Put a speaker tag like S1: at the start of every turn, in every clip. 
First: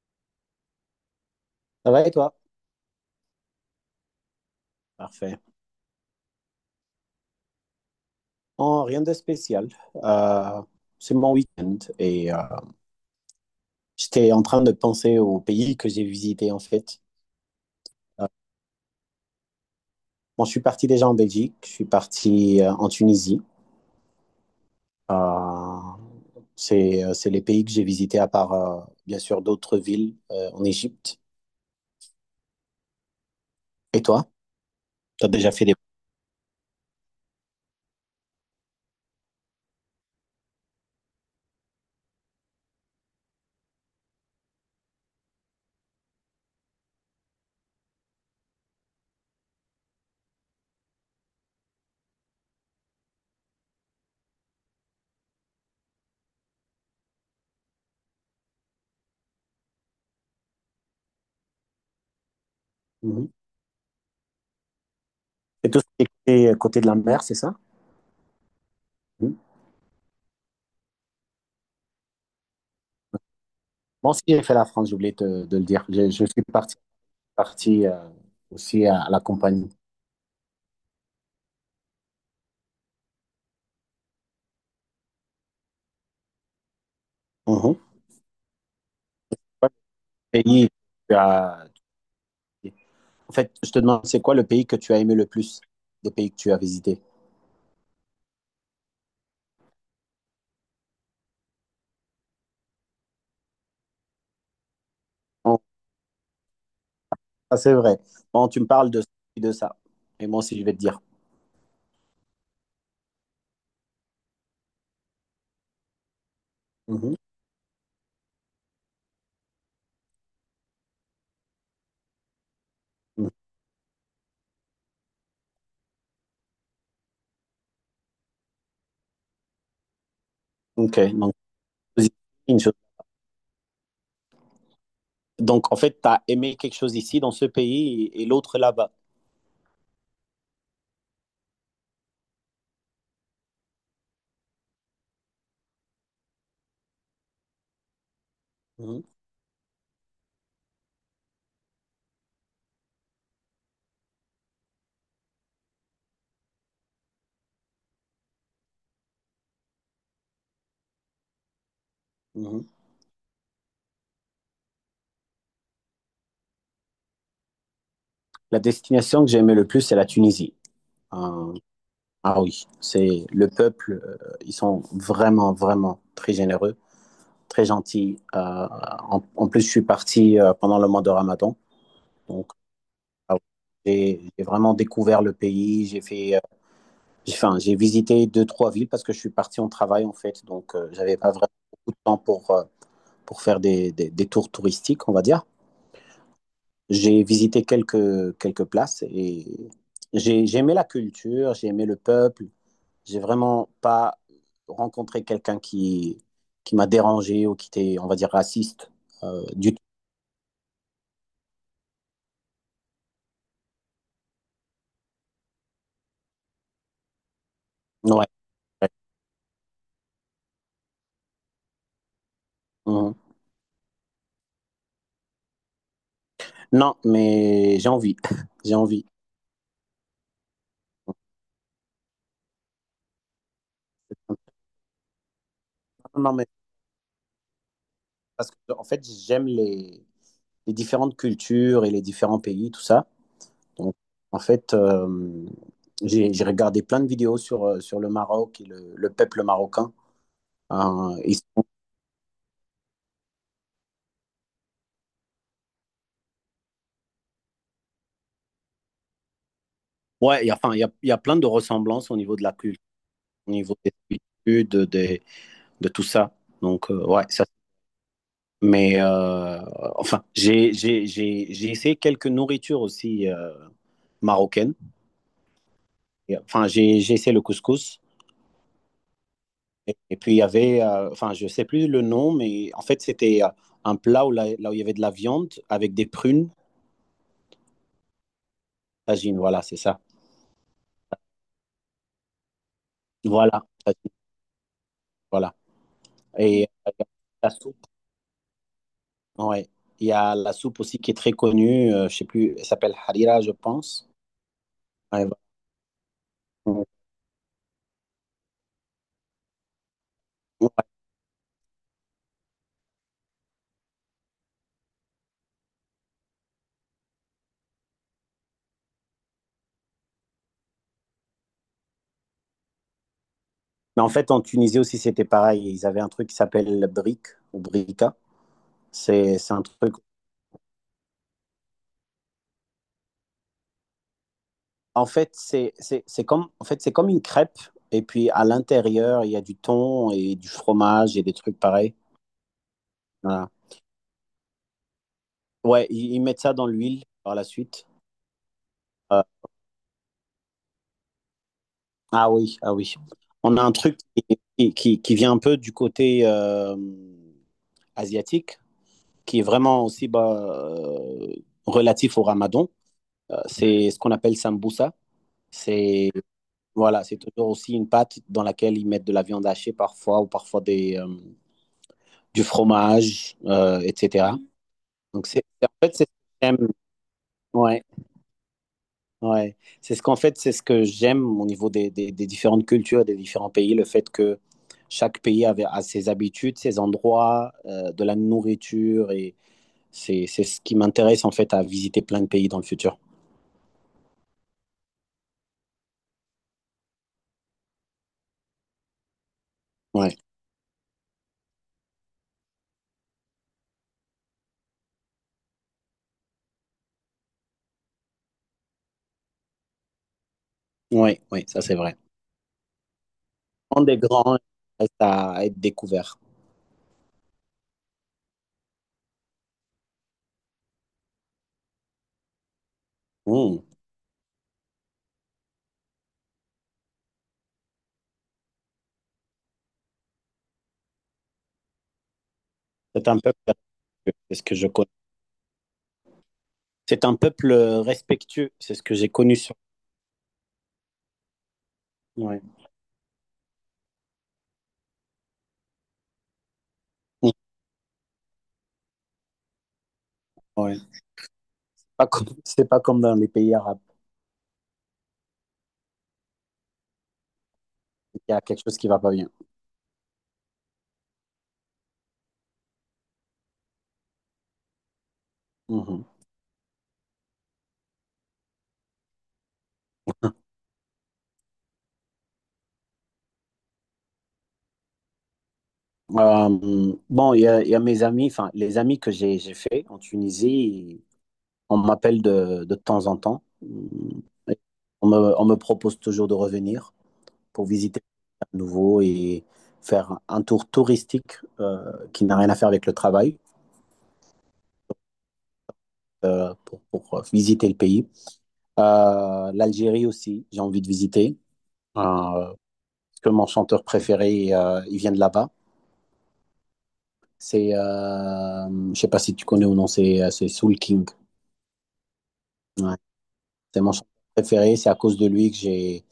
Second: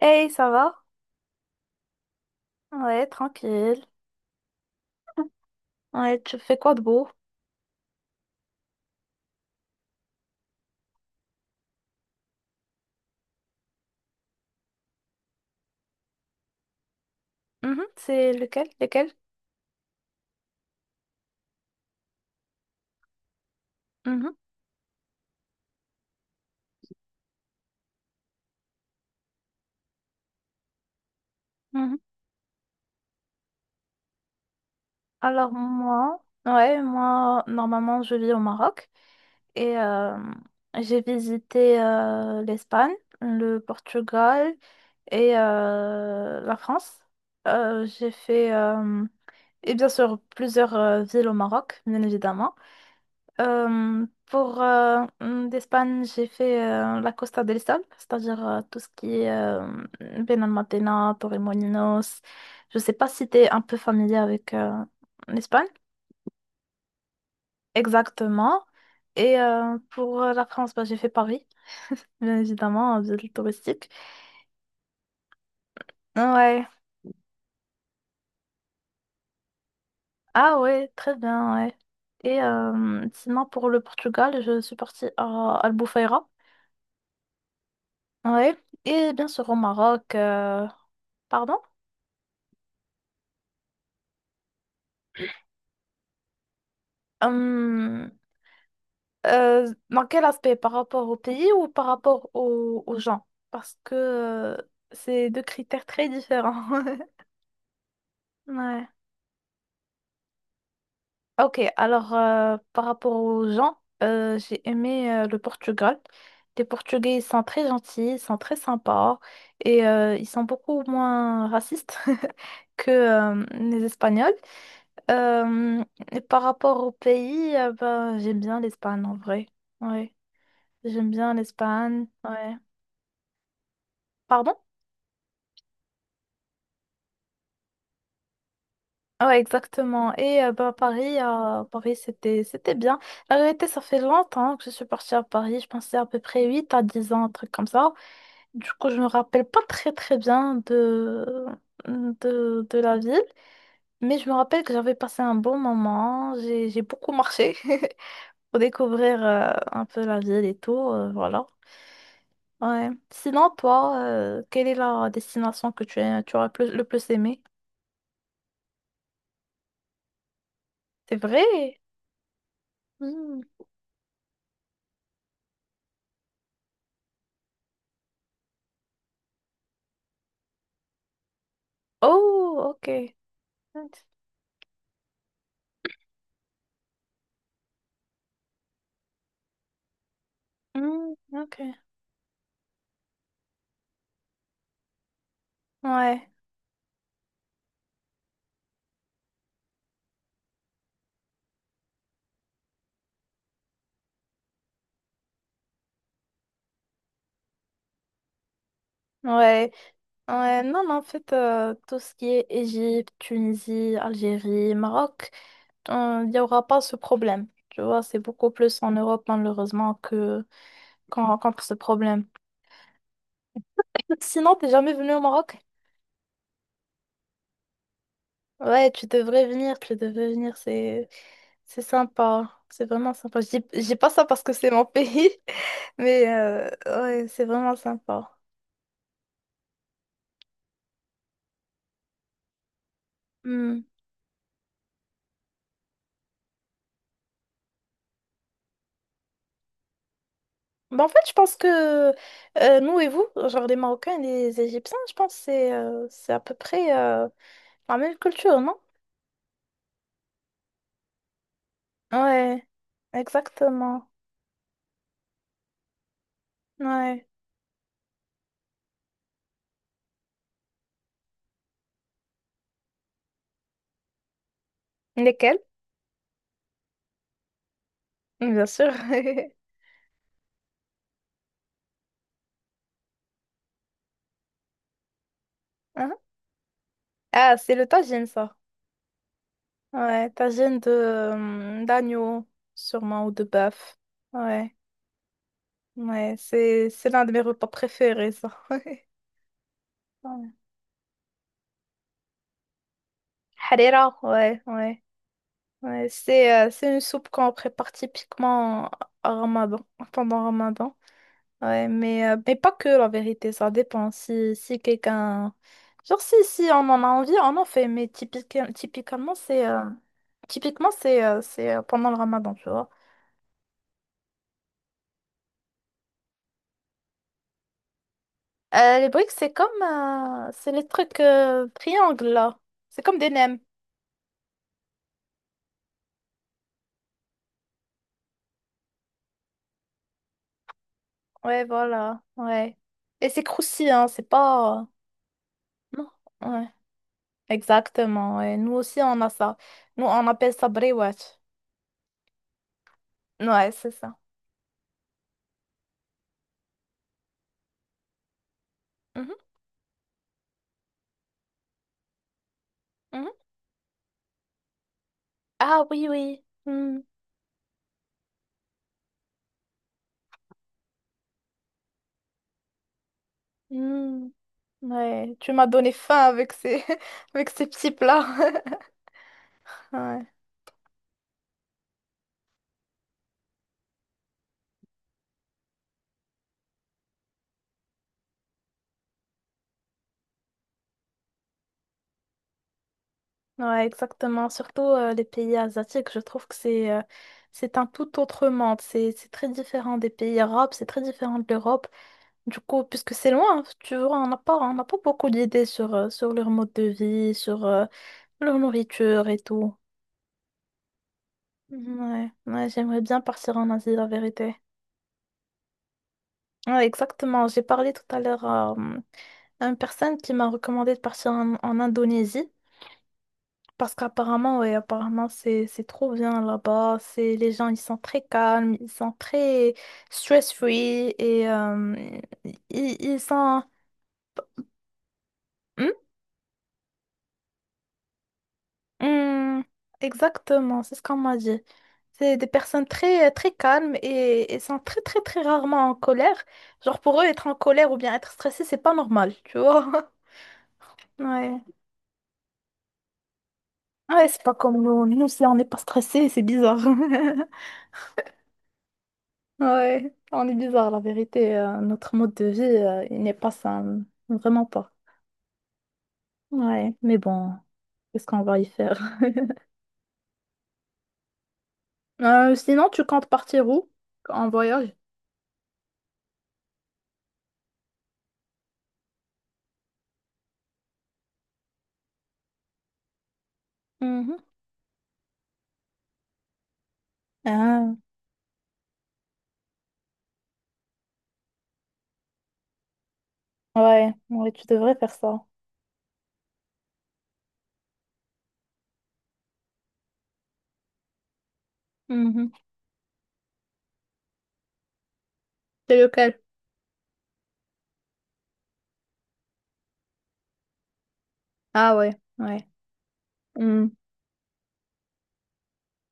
S1: Hey, ça va?
S2: Ça va et toi?
S1: Ouais, tranquille.
S2: Parfait.
S1: Ouais, tu fais quoi de beau?
S2: Oh, rien de spécial. Euh, c'est mon week-end et j'étais en train de penser aux pays que j'ai visités en fait.
S1: Mhm, c'est lequel? Lequel?
S2: Bon, je suis parti déjà en Belgique, je suis parti en Tunisie.
S1: Mhm,
S2: Euh, c'est les pays que j'ai visités à part bien sûr d'autres villes en Égypte.
S1: mhm.
S2: Et toi? Tu as déjà
S1: Alors
S2: fait des...
S1: moi, ouais, moi, normalement, je vis au Maroc et j'ai visité l'Espagne, le Portugal et la France. J'ai fait, et bien sûr, plusieurs villes au Maroc, bien évidemment. Pour d'Espagne, j'ai fait la Costa del Sol, c'est-à-dire tout ce qui est Benalmádena, Torremolinos. Je sais pas si
S2: Mhm.
S1: tu es un peu familier avec l'Espagne.
S2: Et tout ce qui est côté de la mer, c'est ça?
S1: Exactement.
S2: Mhm.
S1: Et pour la France, bah, j'ai fait Paris, bien évidemment, en ville touristique.
S2: Bon, si j'ai fait la France, j'ai oublié de le dire. Je suis
S1: Ouais.
S2: parti, aussi à, la compagnie.
S1: Ah ouais, très bien, ouais. Et sinon, pour le Portugal, je suis partie à Albufeira.
S2: Mhm.
S1: Ouais. Et bien sûr au Maroc.
S2: Pays, que tu
S1: Pardon?
S2: as- En fait, je te demande, c'est quoi le pays que tu as aimé le plus des pays que tu as visités?
S1: Hum, dans quel aspect? Par rapport au pays ou par rapport aux gens? Parce que c'est deux
S2: Bon,
S1: critères très différents.
S2: ça, c'est vrai. Bon, tu me
S1: Ouais.
S2: parles de ça. Et moi aussi, je vais te dire.
S1: Ok, alors par rapport aux gens, j'ai aimé le Portugal. Les
S2: Mhm.
S1: Portugais, ils sont très gentils, ils sont très sympas et ils sont beaucoup moins racistes que
S2: Mhm.
S1: les Espagnols. Euh, et par rapport au pays, ben, j'aime bien l'Espagne en vrai. Ouais. J'aime
S2: OK.
S1: bien l'Espagne, ouais.
S2: Une chose-
S1: Pardon?
S2: donc, en fait, tu as aimé quelque chose ici, dans ce pays, et l'autre là-bas.
S1: Ouais, exactement. Et bah, Paris, Paris c'était bien. La vérité, ça fait longtemps que je suis partie à Paris. Je pensais à peu près 8 à 10 ans, un truc comme ça. Du coup, je
S2: Mhm.
S1: me rappelle pas très très bien de la ville. Mais je me rappelle que j'avais passé un bon moment. J'ai beaucoup marché pour découvrir un peu la ville et tout. Voilà.
S2: Mhm.
S1: Ouais. Sinon, toi, quelle est la destination que tu aurais le plus aimé?
S2: La destination que j'ai aimé le plus, c'est la Tunisie.
S1: C'est
S2: Euh,
S1: vrai?
S2: ah oui, c'est
S1: Hmm.
S2: le peuple, ils sont vraiment, vraiment très généreux. Très gentil. En plus, je suis parti pendant le mois de Ramadan. Donc,
S1: Oh, ok.
S2: ah ouais, j'ai vraiment découvert le pays. J'ai fait, j'ai, enfin, j'ai visité deux, trois villes parce que je suis parti en travail, en fait. Donc,
S1: Hmm,
S2: j'avais pas vraiment
S1: ok.
S2: beaucoup de temps pour faire des tours touristiques, on va dire.
S1: Ouais.
S2: J'ai visité quelques places et j'ai aimé la culture, j'ai aimé le peuple. J'ai vraiment pas rencontré quelqu'un qui m'a dérangé ou qui était, on va dire, raciste
S1: Ouais.
S2: du tout.
S1: Ouais. Non, mais en fait, tout ce qui est Égypte, Tunisie, Algérie, Maroc, il n'y aura pas ce problème. Tu vois,
S2: Ouais,
S1: c'est
S2: ouais.
S1: beaucoup plus en Europe, malheureusement, que qu'on rencontre ce problème.
S2: Mhm.
S1: Sinon, t'es jamais venu au Maroc?
S2: Non, mais j'ai envie. J'ai
S1: Ouais,
S2: envie.
S1: tu devrais venir, c'est sympa. C'est vraiment sympa. Je dis pas ça parce que c'est mon pays, mais
S2: Non, mais
S1: ouais, c'est vraiment sympa.
S2: parce que, en fait, j'aime les différentes cultures et les différents pays, tout ça. Donc, en fait, j'ai regardé plein de vidéos sur le Maroc et le peuple marocain.
S1: Bah, en
S2: Euh,
S1: fait, je
S2: ils
S1: pense
S2: sont-
S1: que nous et vous, genre les Marocains et les Égyptiens, je pense que c'est à peu près la même culture, non?
S2: ouais, il y a, enfin, il y a plein de ressemblances au niveau de la
S1: Ouais,
S2: culture, au niveau des
S1: exactement.
S2: habitudes, de tout ça. Donc, ouais,
S1: Ouais.
S2: ça. Mais, enfin, j'ai essayé quelques nourritures aussi marocaines.
S1: Lesquels?
S2: Et, enfin, j'ai essayé le couscous.
S1: Bien sûr.
S2: Et puis, il y avait, enfin, je sais plus le nom, mais en fait, c'était un plat où là où il y avait de la viande avec des
S1: Hein.
S2: prunes,
S1: Ah, c'est le tagine, ça.
S2: tagine, voilà, c'est ça.
S1: Ouais, tagine de d'agneau, sûrement, ou de
S2: Voilà,
S1: bœuf.
S2: tagine,
S1: Ouais,
S2: voilà.
S1: ouais,
S2: Et
S1: c'est c'est l'un de mes
S2: la
S1: repas
S2: soupe,
S1: préférés, ça.
S2: ouais. Il y a
S1: Ouais.
S2: la soupe aussi qui est très connue, je sais plus, elle s'appelle harira, je pense.
S1: Harira, ouais, ouais.
S2: Ouais, voilà.
S1: Ouais, c'est une soupe qu'on prépare typiquement à Ramadan, pendant
S2: Ouais.
S1: Ramadan. Ouais, mais pas que la vérité, ça dépend. Si quelqu'un. Genre, si on en a envie, on en fait. Mais typiquement, c'est typiquement, c'est pendant le ramadan, tu vois.
S2: Mais en fait, en Tunisie aussi, c'était pareil. Ils avaient un truc qui s'appelle brique ou brika.
S1: Les briques,
S2: C'est
S1: c'est
S2: c'est un
S1: comme.
S2: truc.
S1: euh, c'est les trucs triangles, là. C'est comme des nems.
S2: En fait, c'est comme une crêpe. Et puis, à l'intérieur, il y a du thon et du fromage et des trucs
S1: Ouais,
S2: pareils.
S1: voilà. Ouais. Et c'est
S2: Voilà.
S1: croustillant, hein, c'est pas.
S2: Ouais,
S1: Non.
S2: ils mettent ça dans
S1: Ouais.
S2: l'huile par la suite.
S1: Exactement. Ouais. Nous aussi, on
S2: Euh,
S1: a ça. Nous, on appelle ça briwat.
S2: ah oui, ah oui. On a
S1: Ouais,
S2: un
S1: c'est
S2: truc
S1: ça.
S2: qui vient un peu du côté asiatique,
S1: Mhm,
S2: qui est vraiment aussi bah, relatif au Ramadan.
S1: mhm.
S2: C'est ce qu'on appelle sambusa.
S1: Ah oui,
S2: C'est
S1: oui. Hmm,
S2: Voilà, c'est toujours aussi une pâte dans laquelle ils mettent de la viande hachée parfois ou parfois du fromage,
S1: hmm.
S2: etc. Donc,
S1: Ouais,
S2: c'est,
S1: tu
S2: en
S1: m'as donné
S2: fait, c'est ce que
S1: faim avec
S2: j'aime.
S1: avec ces
S2: Ouais,
S1: petits plats.
S2: ouais. C'est ce qu'en
S1: Ouais,
S2: fait, c'est ce que j'aime au niveau des différentes cultures, des différents pays, le fait que chaque pays avait, a ses habitudes, ses endroits, de la nourriture, et c'est ce qui m'intéresse en fait à visiter plein de pays dans le futur.
S1: ouais, exactement. Surtout les pays asiatiques, je trouve que c'est un tout autre monde. C'est très différent des
S2: Ouais,
S1: pays arabes, c'est très différent de l'Europe. Du coup, puisque c'est loin, tu vois, on n'a pas beaucoup d'idées sur leur mode de vie, sur leur nourriture et tout.
S2: ouais, ouais, ça c'est vrai.
S1: Ouais, ouais, j'aimerais bien partir en
S2: Prendre
S1: Asie,
S2: des
S1: la
S2: grands
S1: vérité.
S2: reste à être découvert.
S1: Ouais, exactement. J'ai parlé tout à l'heure à à une personne qui m'a recommandé de partir en Indonésie.
S2: Mmh.
S1: Parce qu'apparemment, ouais, apparemment, c'est trop bien là-bas. C'est les gens, ils sont très calmes, ils sont très stress-free et ils,
S2: C'est un
S1: ils
S2: peuple
S1: sont.
S2: respectueux, c'est ce que je connais.
S1: Hmm?
S2: C'est un peuple respectueux, c'est ce que j'ai connu sur.
S1: Hmm, exactement, c'est ce qu'on m'a dit. C'est
S2: Ouais.
S1: des personnes très très calmes et sont très très très rarement en colère. Genre pour eux,
S2: Mmh.
S1: être en colère ou bien être stressé, c'est pas normal, tu vois.
S2: Ouais.
S1: Ouais.
S2: pas comme, C'est pas comme dans les pays arabes.
S1: Ouais, c'est pas comme nous. Nous, si on n'est pas stressé, c'est bizarre.
S2: Il y a quelque chose qui va pas bien.
S1: Ouais, on est bizarre, la vérité. Notre mode de vie, il n'est pas sain. Vraiment pas.
S2: Mhm.
S1: Ouais, mais bon, qu'est-ce qu'on va y faire? Sinon, tu comptes partir où? En voyage?
S2: Bon, il y a mes amis, enfin, les amis que j'ai fait en Tunisie, on m'appelle de temps en temps. Mm.
S1: Mhm.
S2: Et on me propose toujours de revenir pour
S1: Ah,
S2: visiter à nouveau et faire un tour touristique qui n'a rien à faire avec le travail
S1: ouais, ouais, tu devrais faire ça.
S2: pour visiter le pays. L'Algérie aussi, j'ai envie de visiter euh,
S1: Mhm.
S2: parce que mon chanteur préféré, il vient de là-bas.
S1: C'est lequel?
S2: Je sais pas si tu connais ou non, c'est Soul King.
S1: Ah ouais, ouais.
S2: Ouais. C'est
S1: Mm.
S2: mon chanteur préféré. C'est à cause de lui que j'ai,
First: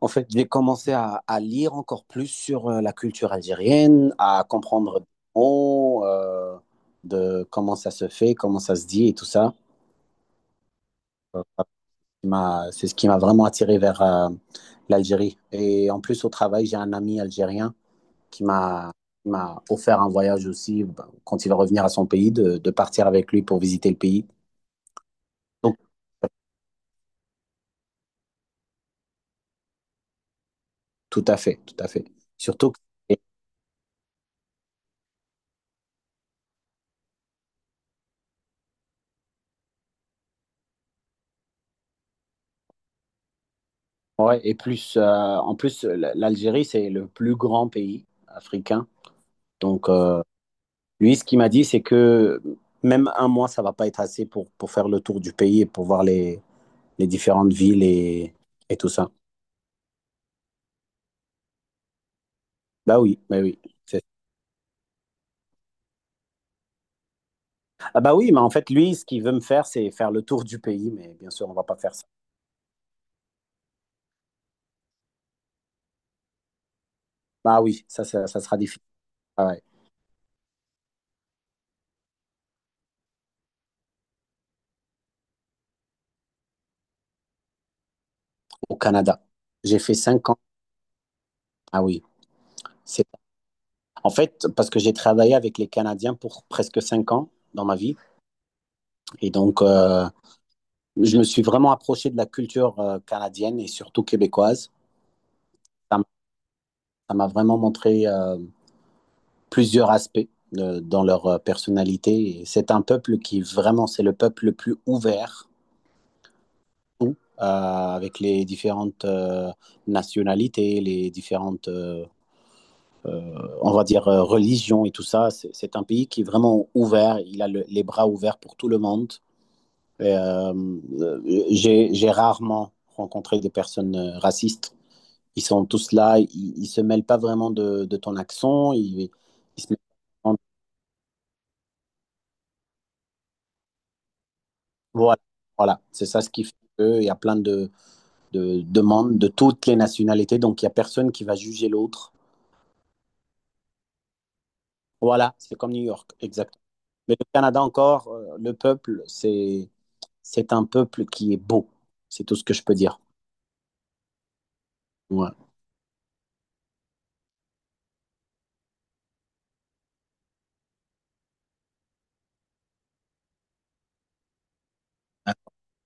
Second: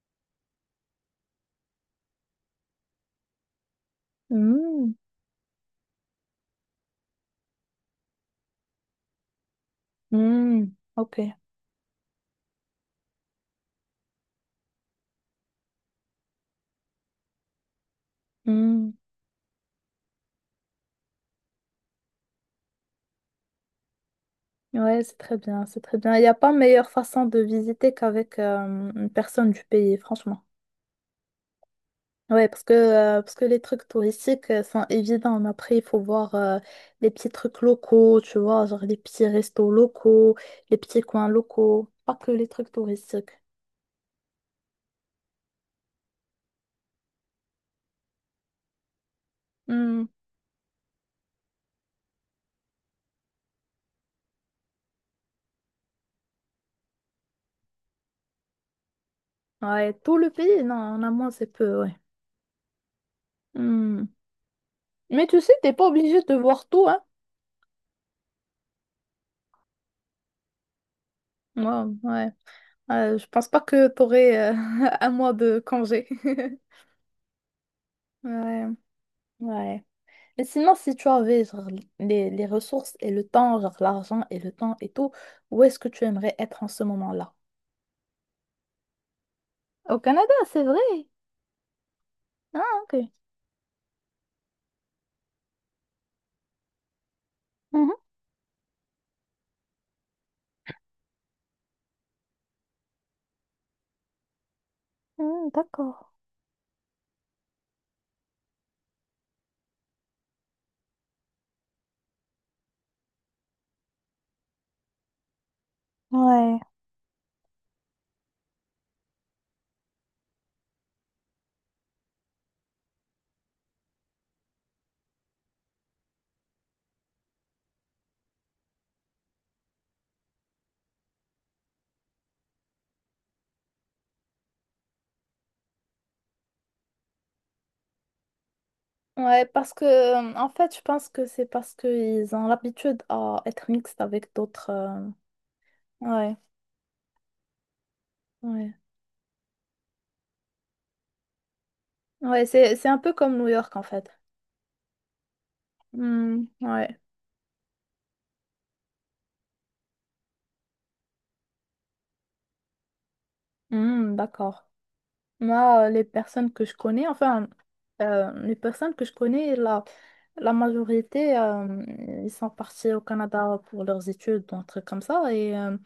S2: en fait, j'ai commencé à lire encore plus sur la culture algérienne, à
S1: Mm.
S2: comprendre des mots, de comment ça se fait, comment ça se dit et tout ça.
S1: Mm. Ok.
S2: Euh, ça C'est ce qui m'a vraiment attiré vers l'Algérie. Et en plus, au travail, j'ai un ami algérien qui
S1: Mm.
S2: m'a qui m'a offert un voyage aussi, bah, quand il va revenir à son pays, de partir avec lui pour visiter le pays.
S1: Ouais, c'est très bien,
S2: Donc,
S1: c'est très bien. Il n'y a pas meilleure façon de visiter qu'avec une personne du pays, franchement.
S2: tout à fait, tout à fait.
S1: Ouais, parce
S2: Surtout
S1: que,
S2: que, et,
S1: euh, parce que les trucs touristiques sont évidents, mais après, il faut voir les petits trucs locaux, tu vois, genre les petits restos locaux, les petits coins locaux, pas que les trucs touristiques.
S2: ouais, en plus, l'Algérie, c'est le plus grand pays africain. Donc,
S1: Hmm.
S2: lui, ce qu'il m'a dit, c'est que même un mois, ça va pas être assez pour faire le tour du pays et pour voir les différentes villes et tout ça.
S1: Ouais, tout le pays, non, en amont, c'est peu, ouais.
S2: Bah oui, bah oui. c'est-
S1: Hmm. Mais tu sais, t'es pas obligé de voir tout, hein?
S2: Ah bah oui, mais en fait, lui, ce qu'il veut me faire, c'est faire le tour du pays, mais bien sûr, on
S1: Ouais,
S2: va pas faire ça.
S1: ouais. Je pense pas que t'aurais un mois de congé.
S2: Bah oui, ça sera
S1: Ouais,
S2: difficile. Ah ouais,
S1: ouais. Mais sinon, si tu avais genre, les ressources et le temps, genre l'argent et le temps et tout, où est-ce que tu aimerais être en ce moment-là?
S2: au Canada. J'ai fait
S1: Au
S2: cinq
S1: Canada,
S2: ans.
S1: c'est vrai.
S2: Ah oui.
S1: Ah, ok.
S2: En fait, parce que j'ai travaillé avec les Canadiens pour presque 5 ans dans ma vie.
S1: Mhm.
S2: Et donc, je me suis vraiment approché de la culture canadienne et surtout québécoise.
S1: Mm,
S2: Ça m-
S1: d'accord.
S2: ça m'a vraiment montré plusieurs aspects dans leur personnalité. Et c'est un peuple qui vraiment, c'est le peuple le plus ouvert,
S1: Ouais.
S2: tout, avec les différentes nationalités, les différentes, on va dire, religions et tout ça. C'est un pays qui est vraiment ouvert. Il a les bras ouverts pour tout le monde. euh, euh, j'ai rarement rencontré des personnes racistes. Ils sont tous là, ils se mêlent pas vraiment de ton accent. Ils,
S1: Ouais,
S2: ils se
S1: parce
S2: mêlent
S1: que
S2: pas vraiment
S1: en fait, je pense que c'est parce qu'ils ont l'habitude à être mixtes avec d'autres.
S2: voilà, voilà. C'est ça ce
S1: Ouais,
S2: qui fait qu'il y a plein de
S1: ouais.
S2: demandes de toutes les nationalités, donc il y a personne qui va juger l'autre.
S1: Ouais, c'est un peu comme New York en fait.
S2: Voilà, c'est comme New York,
S1: Hmm,
S2: exact.
S1: ouais.
S2: Mais le Canada encore, le peuple, c'est un peuple qui est beau. C'est tout ce que je peux dire.
S1: Hmm, d'accord.
S2: Ouais.
S1: Moi, les personnes que je connais, enfin, les personnes que je connais là. La majorité, ils sont partis au Canada pour leurs études, un truc comme ça.
S2: Ah,
S1: Et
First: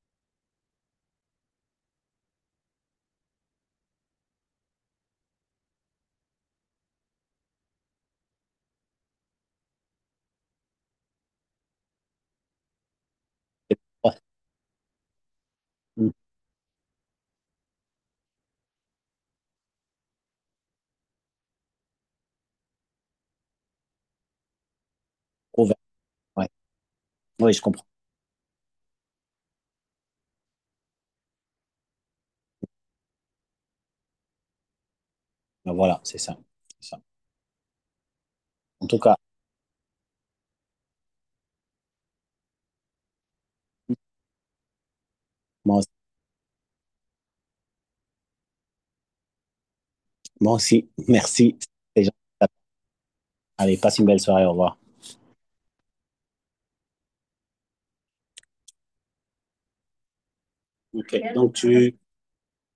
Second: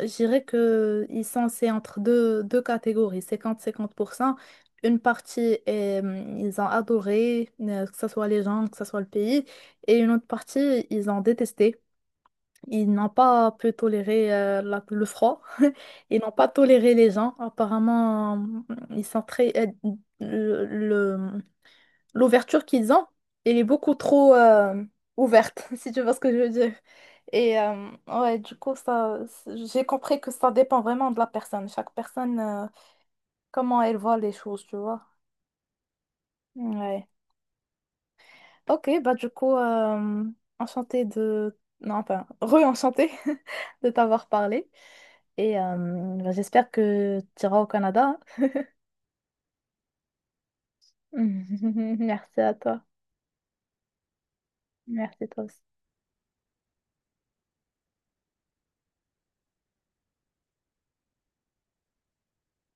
S1: je dirais que ils sont c'est entre deux catégories, 50-50%. Une partie, ils ont adoré, que ce soit les gens, que ce soit le pays. Et une autre partie, ils ont détesté. Ils n'ont pas pu
S2: c'est- ouais.
S1: tolérer le froid.
S2: Mm.
S1: Ils n'ont pas toléré les gens. Apparemment, ils sont très. euh, le, l'ouverture qu'ils ont, elle est beaucoup trop ouverte,
S2: Ouvert,
S1: si tu vois ce que je
S2: ouais.
S1: veux dire.
S2: Oui,
S1: Et
S2: je comprends.
S1: ouais, du coup, ça, j'ai compris que ça dépend vraiment de la personne. Chaque personne, comment elle voit les choses, tu vois.
S2: Voilà, c'est ça. C'est ça.
S1: Ouais.
S2: En
S1: Ok,
S2: tout
S1: bah
S2: cas,
S1: du coup, enchantée de, non, enfin, re-enchantée de t'avoir parlé. Et
S2: moi aussi,
S1: bah, j'espère que tu iras au Canada.
S2: moi aussi merci. Les gens,
S1: Merci à toi.
S2: Allez, passe une belle soirée, au revoir.
S1: Merci toi aussi.
S2: Ok, donc tu,